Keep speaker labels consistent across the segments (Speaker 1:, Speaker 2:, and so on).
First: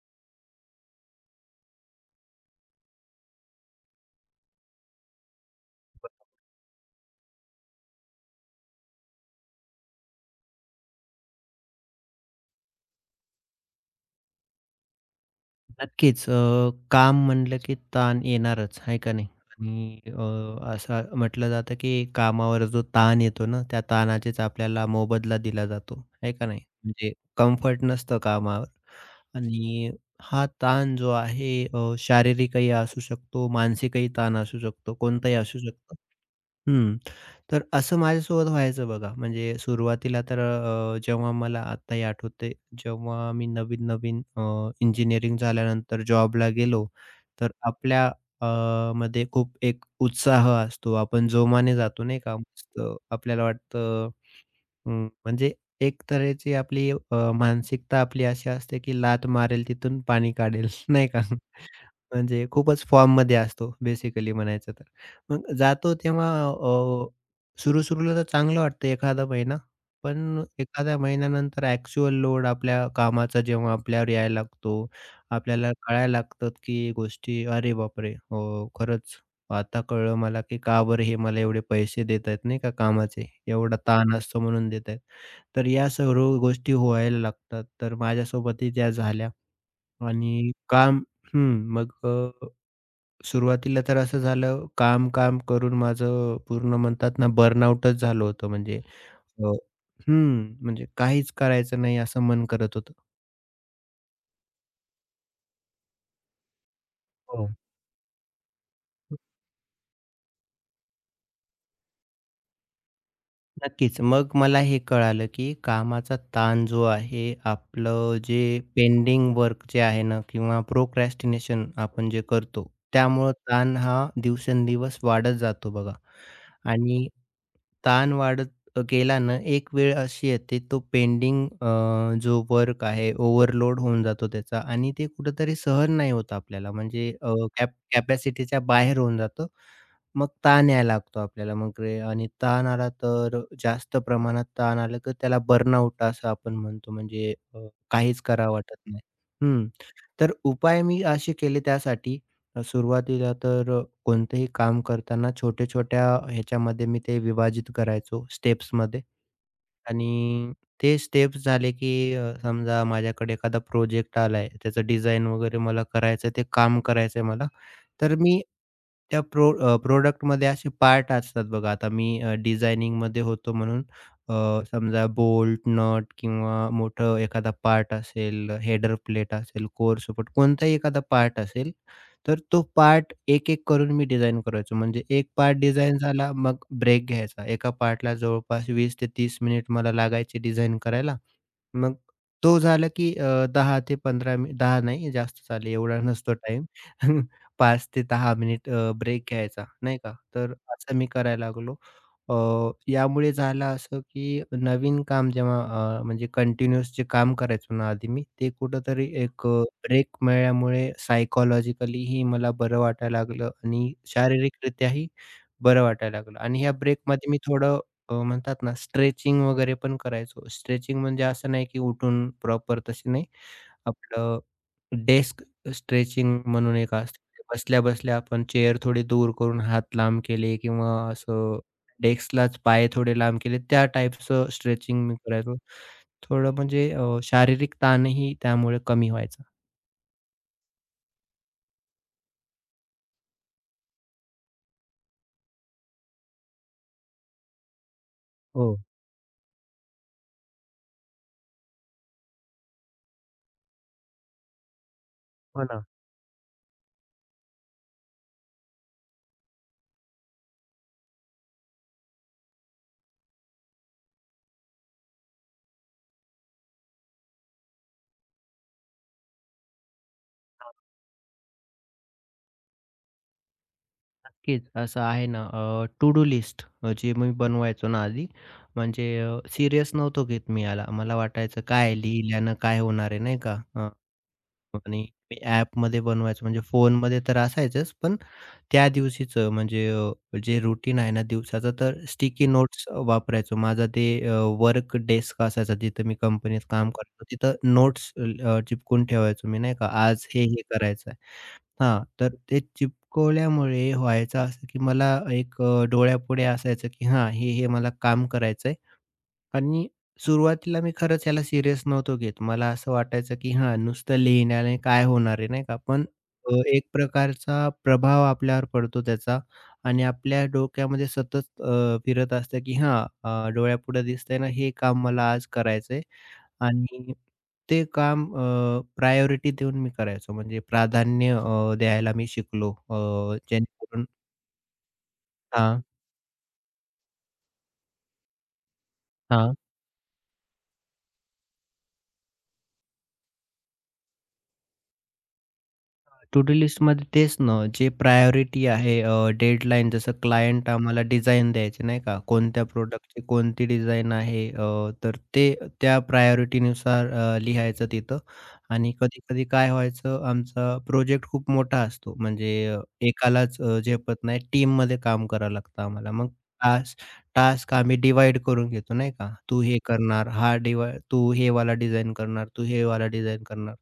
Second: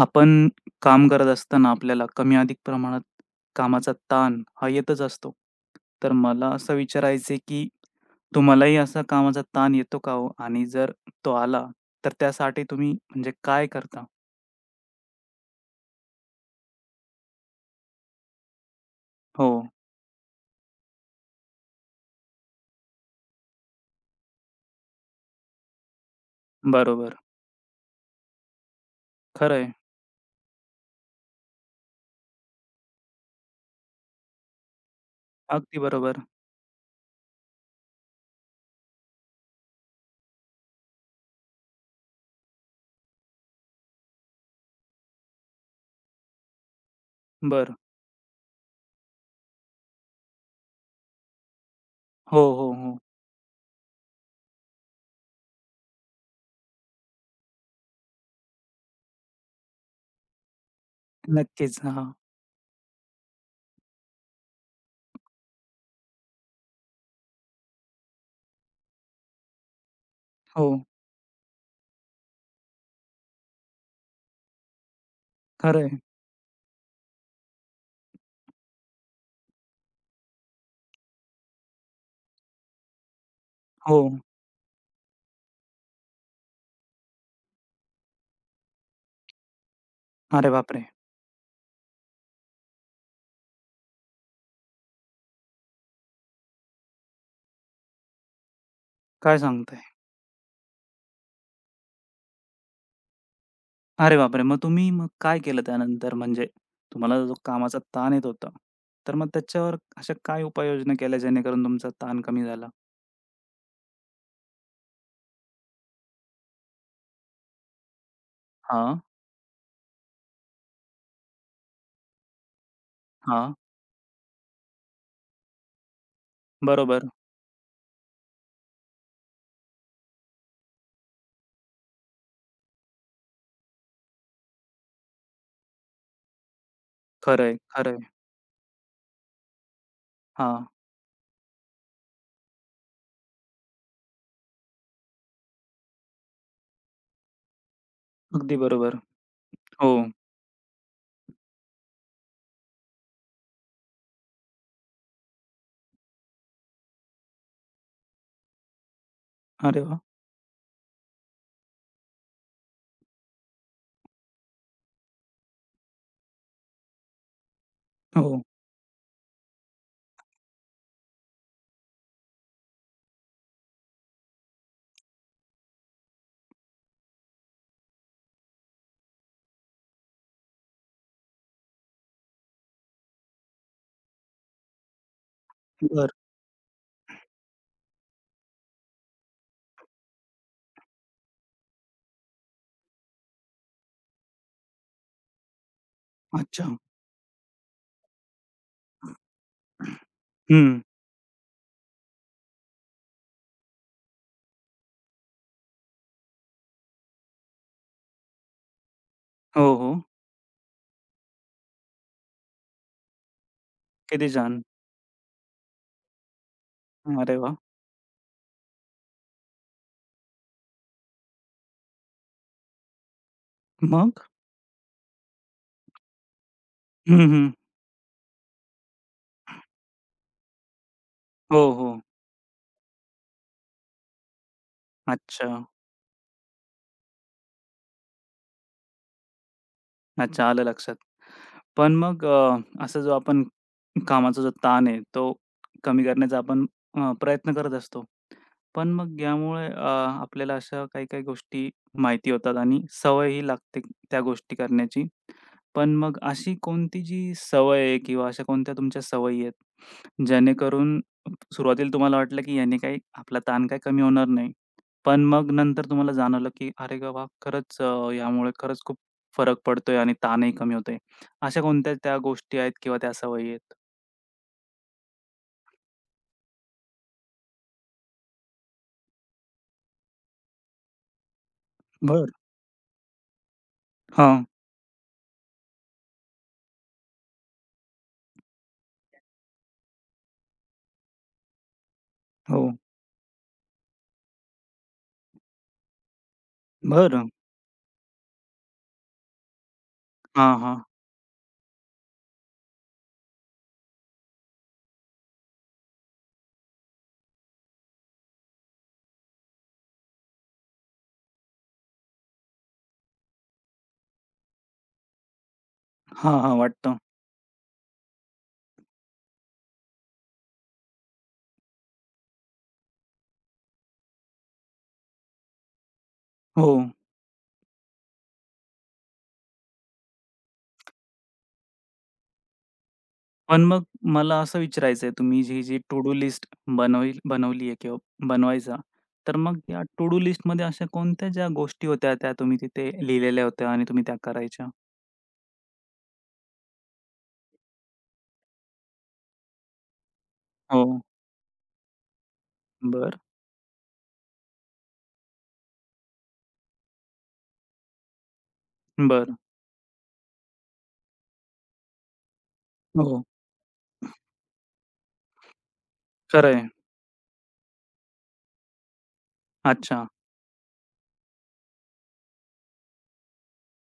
Speaker 1: आपण काम करत असताना आपल्याला कमी अधिक प्रमाणात कामाचा ताण हा येतच असतो. तर मला असं विचारायचं की तुम्हालाही असा कामाचा ताण येतो का हो? आणि जर तो आला, तर त्यासाठी तुम्ही म्हणजे काय करता?
Speaker 2: नक्कीच. काम म्हटलं की ताण येणारच, आहे का नाही?
Speaker 1: हो,
Speaker 2: आणि असं म्हटलं जातं की कामावर जो ताण येतो ना, त्या ताणाचीच आपल्याला मोबदला दिला जातो, आहे का नाही? म्हणजे
Speaker 1: बरोबर.
Speaker 2: कम्फर्ट नसतं कामावर
Speaker 1: खरं आहे.
Speaker 2: आणि हा ताण जो आहे शारीरिकही असू शकतो, मानसिकही ताण असू शकतो, कोणताही असू
Speaker 1: अगदी
Speaker 2: शकतो.
Speaker 1: बरोबर.
Speaker 2: हं. तर असं माझ्यासोबत व्हायचं बघा. म्हणजे सुरुवातीला तर जेव्हा मला आत्ताही आठवतंय, जेव्हा मी नवीन-नवीन इंजिनिअरिंग झाल्यानंतर जॉबला गेलो, तर
Speaker 1: बरं.
Speaker 2: आपल्या मध्ये खूप एक उत्साह असतो. आपण जोमाने जातो नाही का?
Speaker 1: हो, हो,
Speaker 2: मस्त
Speaker 1: हो.
Speaker 2: आपल्याला वाटतं म्हणजे एक तऱ्हेची आपली मानसिकता आपली अशी असते, की लाथ मारेल तिथून पाणी काढेल नाही का?
Speaker 1: नक्कीच. हां.
Speaker 2: म्हणजे खूपच फॉर्ममध्ये असतो बेसिकली म्हणायचं तर. मग जातो तेव्हा सुरू-सुरूला तर चांगलं वाटतं एखादा महिना. पण
Speaker 1: हो,
Speaker 2: एखाद्या महिन्यानंतर ॲक्चुअल लोड आपल्या कामाचा जेव्हा आपल्यावर यायला लागतो, आपल्याला
Speaker 1: खरं
Speaker 2: कळायला लागतात की गोष्टी अरे बापरे! खरंच आता कळलं मला की का बरं हे मला एवढे पैसे देत आहेत नाही का कामाचे. एवढा
Speaker 1: हो.
Speaker 2: ताण असतो म्हणून देत आहेत. तर या सर्व गोष्टी व्हायला लागतात. तर माझ्यासोबतही त्या झाल्या
Speaker 1: अरे
Speaker 2: आणि
Speaker 1: बापरे!
Speaker 2: काम हं, मग सुरुवातीला तर असं झालं, काम-काम करून माझं पूर्ण म्हणतात ना बर्नआउटच झालं होतं म्हणजे
Speaker 1: काय
Speaker 2: अ,
Speaker 1: सांगताय?
Speaker 2: हं, म्हणजे काहीच करायचं नाही असं मन करत होतं.
Speaker 1: अरे बापरे! मग तुम्ही मग काय केलं त्यानंतर? म्हणजे तुम्हाला जो
Speaker 2: हो.
Speaker 1: कामाचा ताण येत होता, तर मग त्याच्यावर अशा काय उपाययोजना केल्या जेणेकरून तुमचा ताण कमी झाला?
Speaker 2: नक्कीच. मग मला हे कळालं, की कामाचा ताण जो आहे, आपलं जे
Speaker 1: हां,
Speaker 2: पेंडिंग वर्क जे आहे ना किंवा प्रोक्रॅस्टिनेशन आपण जे करतो, त्यामुळं
Speaker 1: हां.
Speaker 2: ताण हा दिवसेंदिवस वाढत जातो बघा आणि
Speaker 1: बरोबर.
Speaker 2: ताण वाढत गेला ना, एक वेळ अशी येते तो पेंडिंग जो वर्क आहे ओव्हरलोड होऊन जातो त्याचा आणि ते कुठेतरी सहन नाही होत आपल्याला म्हणजे
Speaker 1: खरंय,
Speaker 2: कॅप
Speaker 1: खरंय.
Speaker 2: कॅपॅसिटीच्या बाहेर होऊन जातं मग
Speaker 1: हां,
Speaker 2: ताण यायला लागतो आपल्याला. मग रे आणि ताण आला तर जास्त प्रमाणात ताण आलं तर त्याला बर्नआउट असं आपण म्हणतो. म्हणजे काहीच करावं
Speaker 1: अगदी
Speaker 2: वाटत
Speaker 1: बरोबर.
Speaker 2: नाही. हं.
Speaker 1: हो.
Speaker 2: तर उपाय मी असे केले त्यासाठी सुरुवातीला तर कोणतंही काम करताना छोट्या-छोट्या ह्याच्यामध्ये मी ते विभाजित करायचो स्टेप्समध्ये
Speaker 1: अरे वाह!
Speaker 2: आणि ते स्टेप्स झाले की समजा माझ्याकडे एखादा प्रोजेक्ट आलाय, त्याचं डिझाइन वगैरे मला करायचं ते काम करायचं मला. तर मी
Speaker 1: हो.
Speaker 2: त्या प्रॉडक्टमध्ये असे पार्ट असतात बघा, आता मी डिझायनिंगमध्ये होतो म्हणून अ, समजा बोल्ट, नट किंवा मोठं एखादा पार्ट असेल, हेडर प्लेट असेल, कोर सपोर्ट कोणताही एखादा पार्ट असेल, तर तो पार्ट एक-एक करून मी डिझाइन करायचो. म्हणजे एक पार्ट डिझाइन
Speaker 1: बरं.
Speaker 2: झाला, मग ब्रेक घ्यायचा. एका पार्टला जवळपास 20 ते 30 मिनिट मला लागायचे डिझाइन करायला. मग तो झाला की 10 ते 15 मिनिट 10 नाही जास्त चालेल एवढा नसतो टाइम
Speaker 1: अच्छा.
Speaker 2: 5 ते 10 मिनिट ब्रेक घ्यायचा नाही का. तर
Speaker 1: हं.
Speaker 2: असं मी करायला लागलो. अ, यामुळे झालं असं की नवीन काम जेव्हा म्हणजे कंटिन्यूअस जे काम करायचो ना आधी मी, ते कुठेतरी एक
Speaker 1: हो, हो.
Speaker 2: ब्रेक मिळाल्यामुळे सायकॉलॉजिकलीही मला बरं वाटायला लागलं आणि
Speaker 1: किती छान.
Speaker 2: शारीरिकरित्याही बरं वाटायला लागलं आणि ह्या ब्रेकमध्ये
Speaker 1: अरे
Speaker 2: मी
Speaker 1: वाह!
Speaker 2: थोडं म्हणतात ना स्ट्रेचिंग वगैरे पण करायचो. स्ट्रेचिंग म्हणजे असं नाही की उठून प्रॉपर तशी नाही.
Speaker 1: मग?
Speaker 2: आपलं डेस्क स्ट्रेचिंग म्हणून एक असतं.
Speaker 1: हं, हं.
Speaker 2: बसल्या-बसल्या आपण चेअर थोडी दूर करून हात लांब केले किंवा असं
Speaker 1: हो, हो.
Speaker 2: डेस्कलाच पाय थोडे लांब केले, त्या टाईपचं स्ट्रेचिंग मी
Speaker 1: अच्छा.
Speaker 2: करायचो. थोडं म्हणजे शारीरिक ताणही त्यामुळे कमी व्हायचा.
Speaker 1: अच्छा. आलं लक्षात. पण मग असं जो आपण कामाचा जो ताण आहे तो कमी करण्याचा आपण प्रयत्न करत असतो.
Speaker 2: हो.
Speaker 1: पण मग यामुळे आपल्याला अशा काही-काही गोष्टी माहिती होतात आणि सवयही लागते त्या गोष्टी करण्याची.
Speaker 2: हो ना.
Speaker 1: पण मग अशी कोणती जी सवय आहे किंवा अशा कोणत्या तुमच्या सवयी आहेत, जेणेकरून सुरुवातीला तुम्हाला वाटलं की याने काही आपला ताण काही कमी होणार नाही. पण मग नंतर तुम्हाला जाणवलं की "अरे बाबा, खरंच यामुळे खरंच खूप फरक पडतोय आणि ताणही कमी होतोय." अशा कोणत्या त्या गोष्टी आहेत किंवा त्या सवयी आहेत?
Speaker 2: नक्कीच. असं आहे ना टू डू लिस्ट जी मी बनवायचो ना आधी, म्हणजे नव्हतो घेत मी याला. मला वाटायचं काय
Speaker 1: बरं.
Speaker 2: लिहिल्यानं काय होणार आहे नाही का?
Speaker 1: हां.
Speaker 2: आणि मी ॲपमध्ये बनवायचो म्हणजे फोनमध्ये तर असायचंच, पण त्या दिवशीचं म्हणजे जे रुटीन आहे ना दिवसाचं, तर स्टिकी
Speaker 1: हो.
Speaker 2: नोट्स वापरायचो. माझा ते वर्क डेस्क असायचा जिथं मी कंपनीत काम करायचो.
Speaker 1: बरं.
Speaker 2: तिथं नोट्स चिपकून ठेवायचो मी नाही का? आज हे,
Speaker 1: हां,
Speaker 2: हे
Speaker 1: हां.
Speaker 2: करायचं. हां, तर ते चिपकवल्यामुळे व्हायचं असं, की मला एक डोळ्यापुढे असायचं, की हां, हे, हे मला काम करायचंय. आणि सुरुवातीला मी खरंच याला सीरियस नव्हतो घेत. मला असं वाटायचं, की हां, नुसतं लिहिण्याने काय होणार आहे, नाही का? पण
Speaker 1: हां, हां.
Speaker 2: एक
Speaker 1: वाटतं.
Speaker 2: प्रकारचा प्रभाव आपल्यावर पडतो त्याचा आणि आपल्या डोक्यामध्ये सतत फिरत असतं, की हां, डोळ्यापुढे दिसतंय ना, हे काम मला आज करायचंय
Speaker 1: हो.
Speaker 2: आणि ते काम प्रायोरिटी देऊन मी करायचो. म्हणजे प्राधान्य द्यायला मी शिकलो.
Speaker 1: पण मग
Speaker 2: जेणेकरून
Speaker 1: मला असं विचारायचं आहे, तुम्ही जी
Speaker 2: हां,
Speaker 1: टू डू लिस्ट बनवली बनवली आहे किंवा बनवायचा, तर
Speaker 2: हां.
Speaker 1: मग या टू डू लिस्टमध्ये अशा कोणत्या ज्या गोष्टी होत्या, त्या तुम्ही तिथे लिहिलेल्या होत्या आणि तुम्ही त्या करायच्या?
Speaker 2: टू डू लिस्टमध्ये तेच ना, जे प्रायोरिटी आहे डेडलाईन जसं क्लायंट
Speaker 1: हो.
Speaker 2: आम्हाला डिझाइन द्यायचे नाही का? कोणत्या
Speaker 1: बरं,
Speaker 2: प्रॉडक्टची कोणती डिझाइन आहे तर ते त्या प्रायोरिटीनुसार लिहायचं तिथं आणि
Speaker 1: बरं.
Speaker 2: कधी-कधी काय व्हायचं आमचा प्रोजेक्ट खूप मोठा असतो म्हणजे
Speaker 1: हो.
Speaker 2: एकालाच झेपत नाही. टीममध्ये काम करावं लागतं आम्हाला. मग
Speaker 1: खरं आहे.
Speaker 2: टास्क टास्क आम्ही डिव्हाईड करून घेतो नाही का? तू हे
Speaker 1: अच्छा,
Speaker 2: करणार, हा डिव्हा तू हे वाला डिझाइन करणार, तू हे वाला डिझाइन करणार.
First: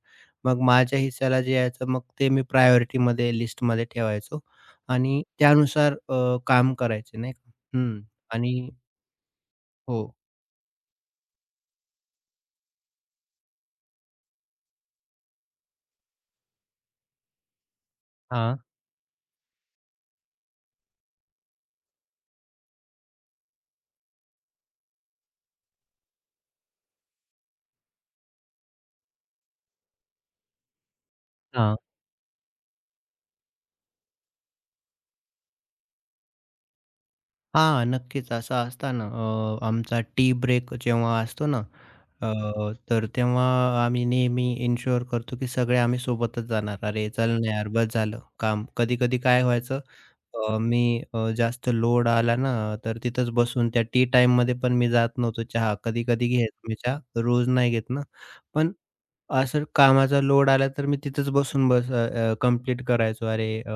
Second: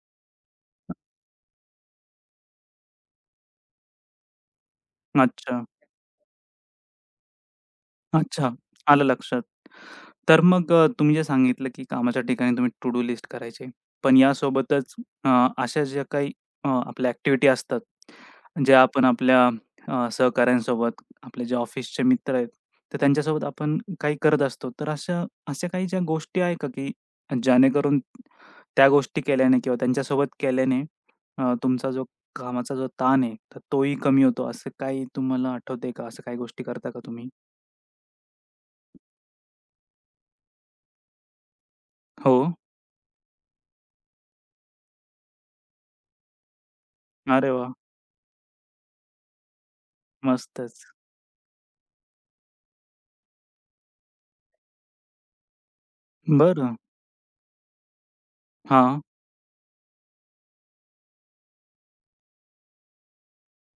Speaker 2: मग माझ्या हिस्स्याला जे यायचं मग ते मी प्रायोरिटीमध्ये लिस्टमध्ये ठेवायचो आणि
Speaker 1: अच्छा.
Speaker 2: त्यानुसार काम करायचे नाही का. हं.
Speaker 1: अच्छा.
Speaker 2: आणि
Speaker 1: आलं लक्षात.
Speaker 2: हो.
Speaker 1: तर मग तुम्ही जे सांगितलं, की कामाच्या ठिकाणी तुम्ही टू डू लिस्ट करायची. पण यासोबतच अ, अशा ज्या काही आपल्या ॲक्टिव्हिटी असतात,
Speaker 2: हां,
Speaker 1: ज्या आपण आपल्या सहकाऱ्यांसोबत, आपले जे ऑफिसचे मित्र आहेत, तर त्यांच्यासोबत आपण काही करत असतो. तर अशा अशा काही ज्या गोष्टी आहे का, की जेणेकरून त्या गोष्टी केल्याने किंवा त्यांच्यासोबत केल्याने
Speaker 2: हां.
Speaker 1: तुमचा जो कामाचा जो ताण आहे, तर तोही कमी होतो, असं काही तुम्हाला आठवतंय का? असं काही गोष्टी करता का तुम्ही?
Speaker 2: हां, नक्कीच असं असतं ना आमचा टी ब्रेक जेव्हा असतो ना, अ,
Speaker 1: हो.
Speaker 2: तर तेव्हा आम्ही नेहमी इन्शुअर करतो की सगळे आम्ही सोबतच जाणार. अरे, चल
Speaker 1: अरे
Speaker 2: ना यार
Speaker 1: वाह!
Speaker 2: बस झालं काम. कधी-कधी काय व्हायचं अ, मी
Speaker 1: मस्तच.
Speaker 2: अ, जास्त लोड आला ना, तर तिथंच बसून त्या टी टाईममध्ये पण मी जात नव्हतो चहा. कधी-कधी घ्यायचो मी
Speaker 1: बरं.
Speaker 2: चहा, रोज नाही घेत ना. पण
Speaker 1: हां,
Speaker 2: असं कामाचा लोड आला तर मी तिथंच बसून कंप्लीट करायचो.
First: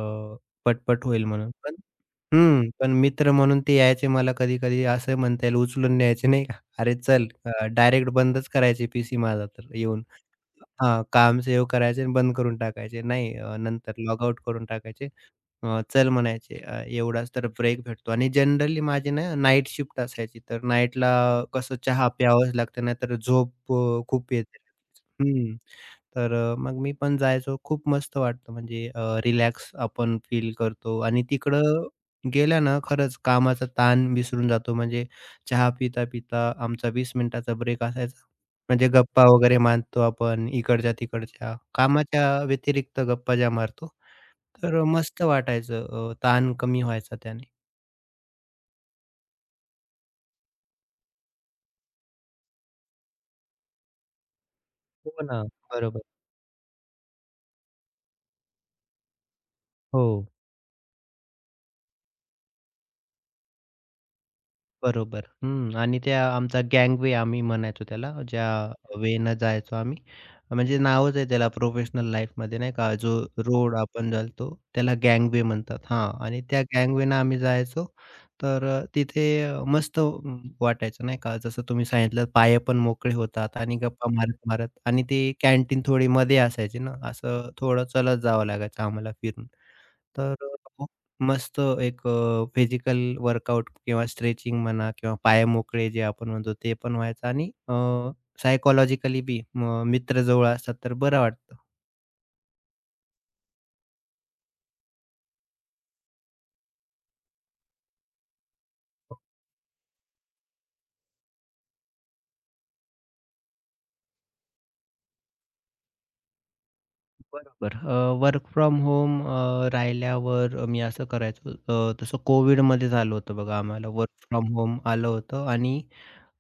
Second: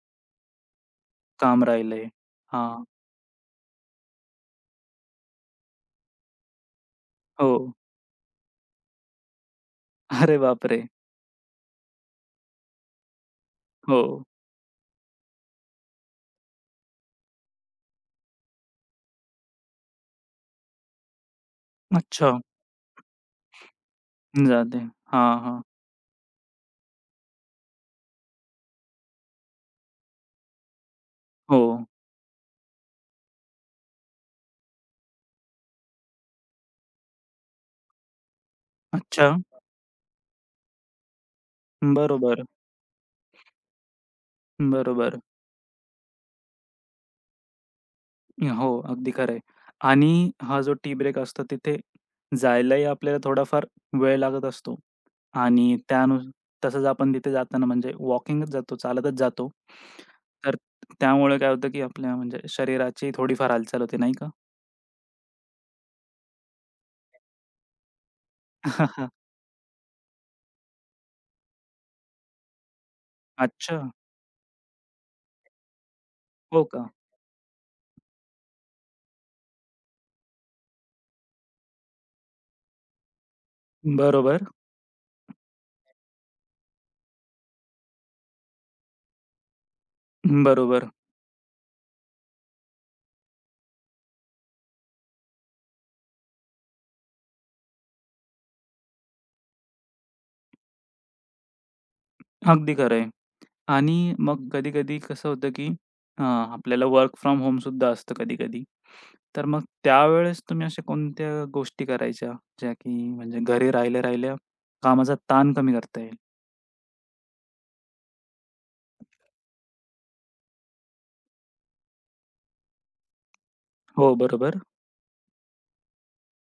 Speaker 2: पटपट होईल म्हणून.
Speaker 1: काम
Speaker 2: पण
Speaker 1: राहिलंय.
Speaker 2: हं,
Speaker 1: हां.
Speaker 2: पण मित्र म्हणून ते यायचे मला कधी-कधी असं म्हणता येईल उचलून न्यायचे नाही का. "अरे चल"
Speaker 1: हो.
Speaker 2: डायरेक्ट बंदच करायचे पीसी माझा तर येऊन.
Speaker 1: अरे बापरे!
Speaker 2: हां, काम सेव्ह करायचे आणि बंद करून टाकायचे. नंतर
Speaker 1: हो.
Speaker 2: लॉगआउट करून टाकायचे. चल म्हणायचे एवढाच तर ब्रेक भेटतो आणि जनरली माझी ना नाईट शिफ्ट असायची, तर नाईटला कसं चहा
Speaker 1: अच्छा.
Speaker 2: प्यावंच लागतं, नाहीतर झोप खूप येते.
Speaker 1: जाते. हां,
Speaker 2: हं,
Speaker 1: हां.
Speaker 2: तर मग मी पण जायचो. खूप मस्त वाटतं म्हणजे रिलॅक्स आपण फील करतो आणि
Speaker 1: हो.
Speaker 2: तिकडं गेलं ना खरंच कामाचा ताण विसरून जातो. म्हणजे चहा पिता-पिता आमचा 20 मिनिटाचा ब्रेक असायचा. म्हणजे गप्पा
Speaker 1: अच्छा.
Speaker 2: वगैरे मारतो आपण इकडच्या-तिकडच्या. कामाच्या
Speaker 1: बरोबर,
Speaker 2: व्यतिरिक्त गप्पा ज्या मारतो तर
Speaker 1: बरोबर.
Speaker 2: मस्त वाटायचं ताण कमी व्हायचा त्याने.
Speaker 1: हो, अगदी खरं आहे. आणि हा जो टी ब्रेक असतो तिथे जायलाही आपल्याला थोडाफार वेळ लागत असतो
Speaker 2: हो ना.
Speaker 1: आणि
Speaker 2: बरोबर.
Speaker 1: त्यानु तसंच आपण तिथे जाताना म्हणजे वॉकिंगच जातो, चालतच जातो.
Speaker 2: हो.
Speaker 1: तर त्यामुळे काय होतं, की आपल्या म्हणजे शरीराची थोडीफार हालचाल होते, नाही का?
Speaker 2: बरोबर. हं. आणि त्या आमचा गँगवे आम्ही म्हणायचो त्याला, ज्या वेनं जायचो आम्ही. म्हणजे नावच आहे त्याला प्रोफेशनल लाईफमध्ये नाही का, जो रोड
Speaker 1: अच्छा.
Speaker 2: आपण चालतो त्याला गँगवे म्हणतात. हां. आणि त्या
Speaker 1: हो का?
Speaker 2: गँगवेनं आम्ही जायचो. तर तिथे मस्त वाटायचं नाही का. जसं तुम्ही सांगितलं पाय पण मोकळे होतात आणि गप्पा
Speaker 1: बरोबर,
Speaker 2: मारत-मारत आणि ती कॅन्टीन थोडी मध्ये असायची ना, असं थोडं चलत जावं लागायचं आम्हाला फिरून. तर अ,
Speaker 1: बरोबर.
Speaker 2: मस्त एक फिजिकल वर्कआउट किंवा स्ट्रेचिंग म्हणा किंवा पाय मोकळे जे आपण म्हणतो ते पण व्हायचं आणि अ, बी म मित्र जवळ असतात तर बरं वाटतं.
Speaker 1: अगदी खरं आहे. आणि मग हं. कधी-कधी कसं होतं, की आपल्याला वर्क फ्रॉम होम सुद्धा असतं कधी-कधी. तर मग त्यावेळेस तुम्ही अशा कोणत्या गोष्टी करायच्या, ज्या की म्हणजे घरी राहिल्या-राहिल्या कामाचा ताण कमी करता येईल?
Speaker 2: बरोबर. वर्क फ्रॉम होम राहिल्यावर मी असं करायचो तसं कोविडमध्ये झालं होतं बघा आम्हाला वर्क
Speaker 1: हो,
Speaker 2: फ्रॉम
Speaker 1: बरोबर.
Speaker 2: होम आलं होतं आणि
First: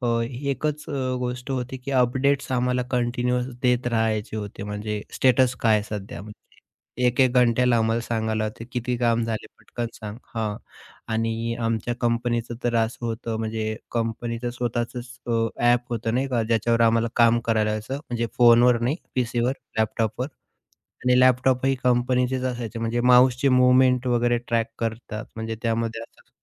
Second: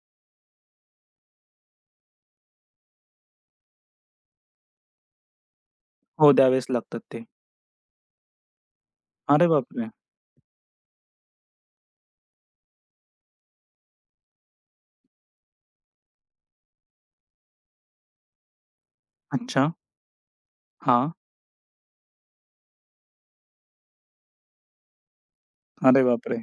Speaker 2: एकच गोष्ट होती, की अपडेट्स आम्हाला कंटिन्यूअस देत राहायचे होते. म्हणजे स्टेटस काय आहे सध्या
Speaker 1: हो,
Speaker 2: म्हणजे
Speaker 1: द्यावेच लागतात ते.
Speaker 2: 1-1 घंट्याला आम्हाला सांगायला होते, किती काम
Speaker 1: अरे
Speaker 2: झाले पटकन
Speaker 1: बापरे!
Speaker 2: सांग. हां. आणि आमच्या कंपनीचं तर असं होतं म्हणजे कंपनीचं स्वतःचंच ॲप होतं नाही का, ज्याच्यावर आम्हाला काम करायला लागायचं. म्हणजे फोनवर नाही, पीसीवर,
Speaker 1: अच्छा.
Speaker 2: लॅपटॉपवर
Speaker 1: हां.
Speaker 2: आणि लॅपटॉपही कंपनीचेच असायचे. म्हणजे माऊसचे मूव्हमेंट वगैरे ट्रॅक करतात. म्हणजे त्यामध्ये
Speaker 1: अरे
Speaker 2: असं
Speaker 1: बापरे!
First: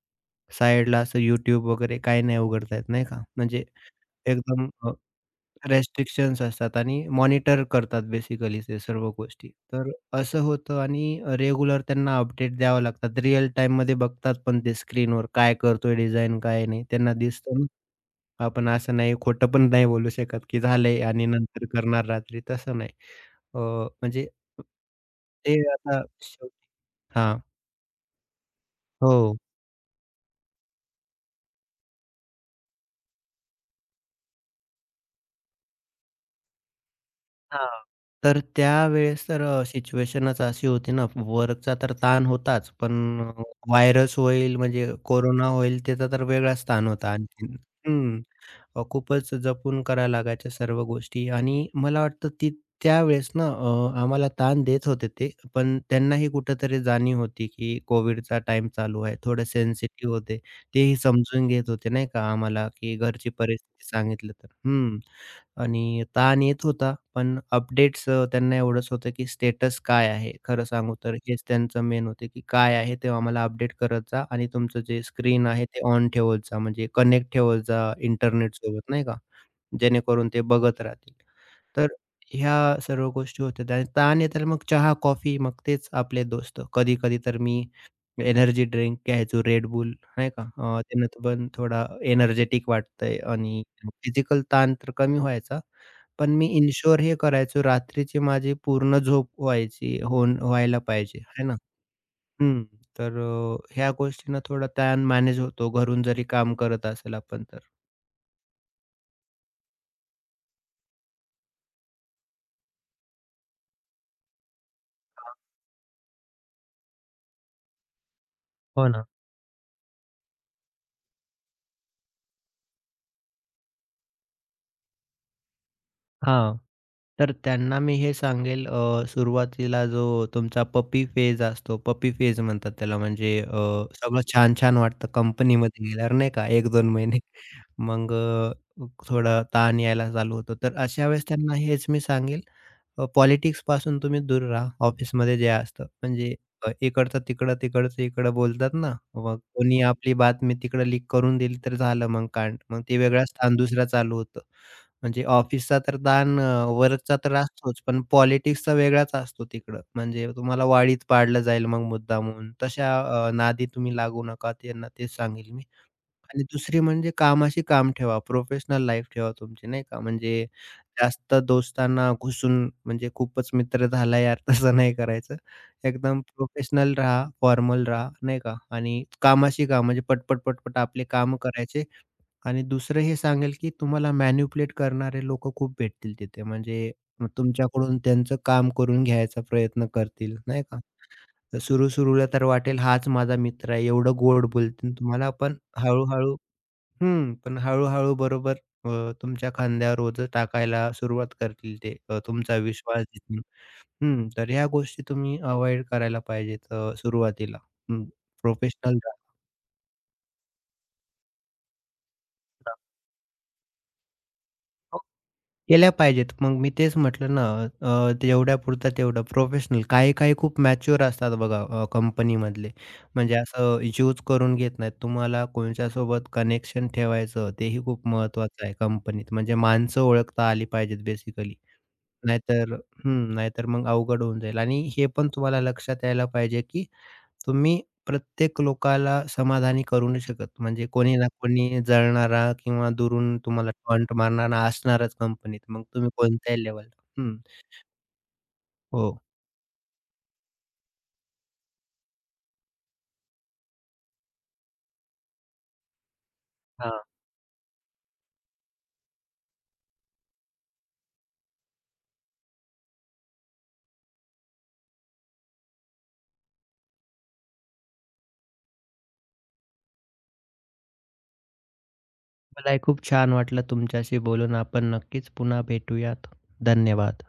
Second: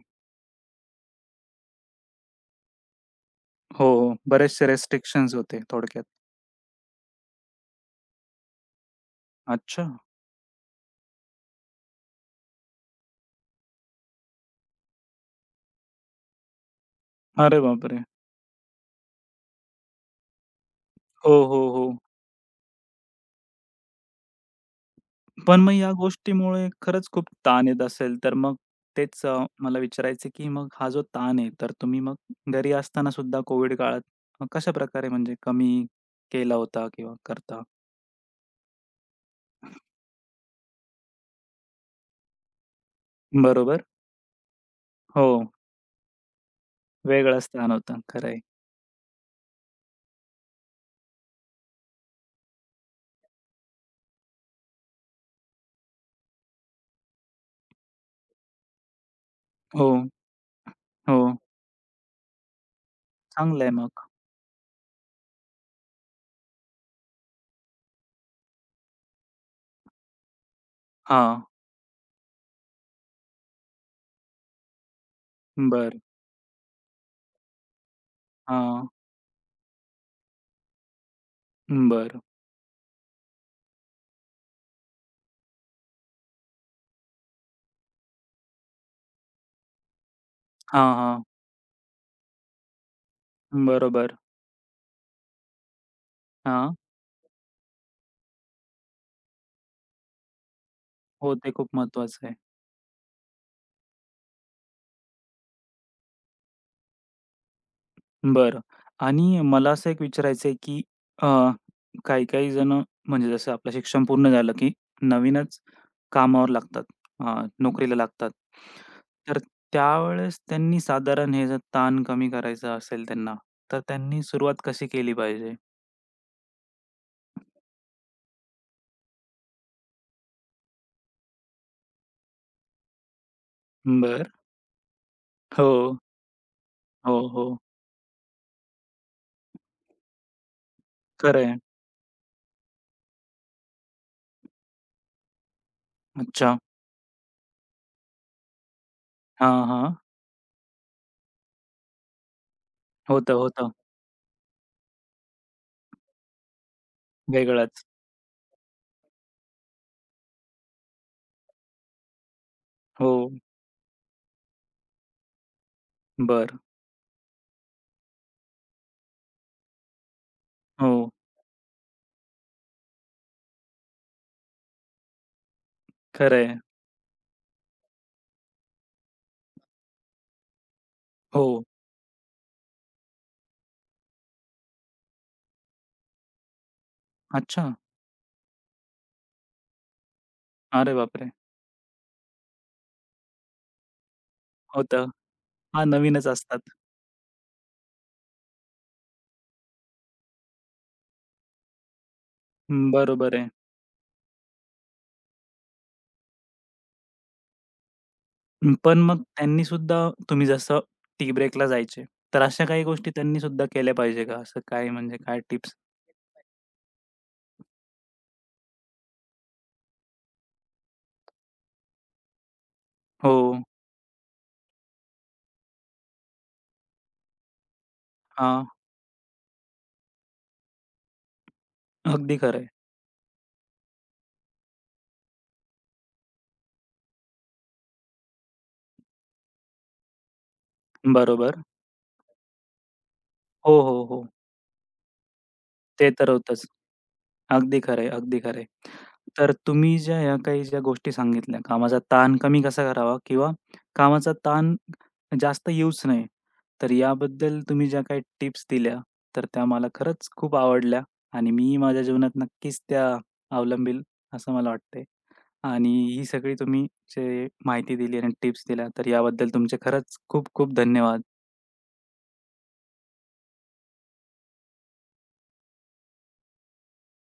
Speaker 2: साइडला असं YouTube वगैरे काही नाही उघडता येत, नाही का? म्हणजे
Speaker 1: हो, हो. बरेचसे
Speaker 2: एकदम
Speaker 1: रिस्ट्रिक्शन्स होते थोडक्यात.
Speaker 2: रिस्ट्रिक्शन्स असतात आणि मॉनिटर करतात बेसिकली ते सर्व गोष्टी.
Speaker 1: अच्छा.
Speaker 2: तर असं होतं आणि रेग्युलर त्यांना अपडेट द्यावं लागतात. रिअल टाईममध्ये बघतात पण ते स्क्रीनवर काय करतोय डिझाइन, काय नाही. त्यांना दिसतं
Speaker 1: अरे
Speaker 2: ना,
Speaker 1: बापरे!
Speaker 2: आपण असं नाही खोटं पण नाही बोलू शकत, की झालंय आणि
Speaker 1: हो, हो,
Speaker 2: नंतर
Speaker 1: हो.
Speaker 2: करणार रात्री, तसं नाही. म्हणजे ते
Speaker 1: पण मग या
Speaker 2: आता शेवटी
Speaker 1: गोष्टीमुळे खरंच खूप
Speaker 2: हां.
Speaker 1: ताण येत असेल, तर मग तेच
Speaker 2: हो.
Speaker 1: मला विचारायचं की मग हा जो ताण आहे, तर तुम्ही मग घरी असताना सुद्धा कोविड काळात मग कशाप्रकारे म्हणजे कमी केला होता किंवा करता?
Speaker 2: हां. तर त्यावेळेस तर सिच्युएशनच अशी होती ना, वर्कचा तर ताण होताच, पण
Speaker 1: बरोबर.
Speaker 2: व्हायरस होईल म्हणजे
Speaker 1: हो,
Speaker 2: कोरोना होईल त्याचा तर वेगळाच ताण होता
Speaker 1: वेगळाच
Speaker 2: आणखीन.
Speaker 1: ताण होता.
Speaker 2: हं.
Speaker 1: खरं
Speaker 2: खूपच जपून करायला लागायच्या सर्व गोष्टी आणि मला वाटतं ती त्यावेळेस ना आम्हाला ताण देत होते ते, पण त्यांनाही कुठेतरी जाणीव होती, की कोव्हिडचा टाईम चालू आहे. थोडं
Speaker 1: हो,
Speaker 2: सेन्सिटिव्ह होते. तेही
Speaker 1: हो.
Speaker 2: समजून घेत होते नाही का आम्हाला, की घरची
Speaker 1: चांगलं आहे
Speaker 2: परिस्थिती
Speaker 1: मग.
Speaker 2: सांगितलं तर. हं. आणि ताण येत होता, पण अपडेट्स त्यांना एवढंच होतं, की स्टेटस काय आहे? खरं सांगू तर हेच
Speaker 1: हां.
Speaker 2: त्यांचं मेन होते, की काय आहे ते आम्हाला अपडेट करत जा आणि तुमचं जे स्क्रीन आहे ते
Speaker 1: बरं.
Speaker 2: ऑन ठेवत जा, म्हणजे कनेक्ट ठेवत जा
Speaker 1: हां.
Speaker 2: इंटरनेटसोबत नाही का? जेणेकरून ते बघत राहतील. तर
Speaker 1: बरं.
Speaker 2: ह्या सर्व गोष्टी होत्या आणि ताण येताना मग चहा, कॉफी मग तेच आपले दोस्त. कधी-कधी तर मी एनर्जी ड्रिंक घ्यायचो Red Bull नाही का?
Speaker 1: हां,
Speaker 2: त्यानं तर
Speaker 1: हां.
Speaker 2: पण थोडा एनर्जेटिक वाटतंय आणि
Speaker 1: बरोबर.
Speaker 2: फिजिकल ताण तर कमी व्हायचा. पण मी
Speaker 1: हां.
Speaker 2: इन्शुअर हे करायचो रात्रीची माझी पूर्ण झोप व्हायची होऊन व्हायला पाहिजे
Speaker 1: हो,
Speaker 2: आहे
Speaker 1: ते
Speaker 2: ना?
Speaker 1: खूप महत्वाचं आहे.
Speaker 2: हं. तर ह्या गोष्टीनं थोडा ताण मॅनेज होतो घरून जरी काम करत असेल आपण तर.
Speaker 1: बरं. आणि मला असं एक विचारायचं आहे, की अ, काही-काही जणं म्हणजे जसं आपलं शिक्षण पूर्ण झालं, की नवीनच कामावर लागतात, अ, नोकरीला लागतात.
Speaker 2: हो ना.
Speaker 1: तर त्यावेळेस त्यांनी साधारण हे जर ताण कमी करायचा असेल त्यांना, तर त्यांनी सुरुवात कशी केली पाहिजे?
Speaker 2: हां. तर त्यांना मी हे सांगेल सुरुवातीला जो तुमचा पपी फेज असतो, पपी फेज म्हणतात त्याला म्हणजे सगळं
Speaker 1: बरं.
Speaker 2: छान-छान वाटतं
Speaker 1: हो,
Speaker 2: कंपनीमध्ये गेल्यावर नाही का एक 2
Speaker 1: हो,
Speaker 2: महिने.
Speaker 1: हो.
Speaker 2: मग थोडा ताण यायला चालू होतो. तर अशा वेळेस त्यांना
Speaker 1: खरं
Speaker 2: हेच मी सांगेल पॉलिटिक्सपासून तुम्ही दूर राहा. ऑफिसमध्ये जे असतं म्हणजे
Speaker 1: अच्छा.
Speaker 2: इकडचं तिकडं, तिकडचं इकडं बोलतात ना, मग
Speaker 1: हां,
Speaker 2: कोणी
Speaker 1: हां.
Speaker 2: आपली बातमी तिकडं लीक करून दिली तर झालं मग कांड. मग ते वेगळा
Speaker 1: होतं,
Speaker 2: स्थान
Speaker 1: होतं.
Speaker 2: दुसरा चालू होतं. म्हणजे ऑफिसचा तर ताण वरचा तर असतोच,
Speaker 1: वेगळाच.
Speaker 2: पण पॉलिटिक्सचा वेगळाच असतो तिकडं. म्हणजे तुम्हाला वाडीत पाडलं जाईल मग मुद्दामून. तशा
Speaker 1: हो.
Speaker 2: नादी तुम्ही लागू नका. त्यांना तेच सांगेल मी. आणि
Speaker 1: बरं.
Speaker 2: दुसरी म्हणजे कामाशी काम ठेवा, प्रोफेशनल लाईफ ठेवा तुमची नाही का. म्हणजे
Speaker 1: हो.
Speaker 2: जास्त दोस्तांना घुसून म्हणजे खूपच मित्र झाला यार तसं नाही करायचं. एकदम
Speaker 1: खरं
Speaker 2: प्रोफेशनल राहा, फॉर्मल राहा नाही का आणि कामाशी काम म्हणजे पटपट, पटपट आपले कामं
Speaker 1: हो.
Speaker 2: करायचे आणि दुसरं हे सांगेल, की तुम्हाला मॅनिप्युलेट करणारे लोकं खूप भेटतील तिथे. म्हणजे
Speaker 1: अच्छा.
Speaker 2: तुमच्याकडून त्यांचं काम करून घ्यायचा प्रयत्न करतील नाही का.
Speaker 1: अरे बापरे!
Speaker 2: सुरू-सुरूला तर वाटेल हाच माझा मित्र आहे, एवढं गोड बोलतील
Speaker 1: होतं.
Speaker 2: तुम्हाला, पण
Speaker 1: हां,
Speaker 2: हळू
Speaker 1: नवीनच असतात.
Speaker 2: हं, पण हळू-हळू बरोबर अ, तुमच्या खांद्यावर ओझं टाकायला सुरुवात करतील ते तुमचा
Speaker 1: हं,
Speaker 2: विश्वास
Speaker 1: बरोबर
Speaker 2: जिंकून.
Speaker 1: आहे.
Speaker 2: हं, तर ह्या गोष्टी तुम्ही अव्हॉइड करायला पाहिजेत सुरुवातीला. हं,
Speaker 1: हं,
Speaker 2: प्रोफेशनल
Speaker 1: पण मग त्यांनी सुद्धा तुम्ही जसं टी ब्रेकला जायचे, तर अशा काही गोष्टी त्यांनी सुद्धा केल्या पाहिजे का? असं काय म्हणजे काय टिप्स?
Speaker 2: केल्या पाहिजेत. मग मी तेच म्हटलं ना तेवढ्यापुरता तेवढं प्रोफेशनल. काही-काही खूप मॅच्युअर असतात बघा कंपनीमधले.
Speaker 1: हो.
Speaker 2: म्हणजे असं यूज करून घेत नाहीत. तुम्हाला कोणाच्यासोबत कनेक्शन ठेवायचं तेही खूप महत्त्वाचं
Speaker 1: हां,
Speaker 2: आहे कंपनीत. म्हणजे माणसं ओळखता आली पाहिजेत बेसिकली.
Speaker 1: अगदी खरं आहे.
Speaker 2: नाहीतर हं, नाहीतर मग अवघड होऊन जाईल आणि हे पण तुम्हाला लक्षात यायला पाहिजे, की तुम्ही प्रत्येक लोकाला समाधानी करू नाही शकत. म्हणजे कोणी ना
Speaker 1: बरोबर.
Speaker 2: कोणी जळणारा किंवा दुरून तुम्हाला
Speaker 1: हो, हो,
Speaker 2: टॉन्ट
Speaker 1: हो.
Speaker 2: मारणारा असणारच कंपनीत. मग तुम्ही
Speaker 1: ते तर
Speaker 2: कोणत्याही
Speaker 1: होतंच.
Speaker 2: लेव्हलला हं,
Speaker 1: अगदी खरं आहे, अगदी खरं आहे.
Speaker 2: हो.
Speaker 1: तर तुम्ही ज्या या काही ज्या गोष्टी सांगितल्या, कामाचा ताण कमी कसा करावा किंवा कामाचा ताण जास्त येऊच नये. तर
Speaker 2: हां,
Speaker 1: याबद्दल तुम्ही ज्या काही टिप्स दिल्या, तर त्या मला खरंच खूप आवडल्या आणि मी माझ्या जीवनात नक्कीच त्या अवलंबील असं मला वाटतंय. आणि ही सगळी तुम्ही जे माहिती दिली आणि टिप्स दिल्या, तर याबद्दल तुमचे खरंच खूप खूप धन्यवाद.
Speaker 2: मलाही खूप छान वाटलं तुमच्याशी बोलून. आपण नक्कीच पुन्हा भेटूयात. धन्यवाद.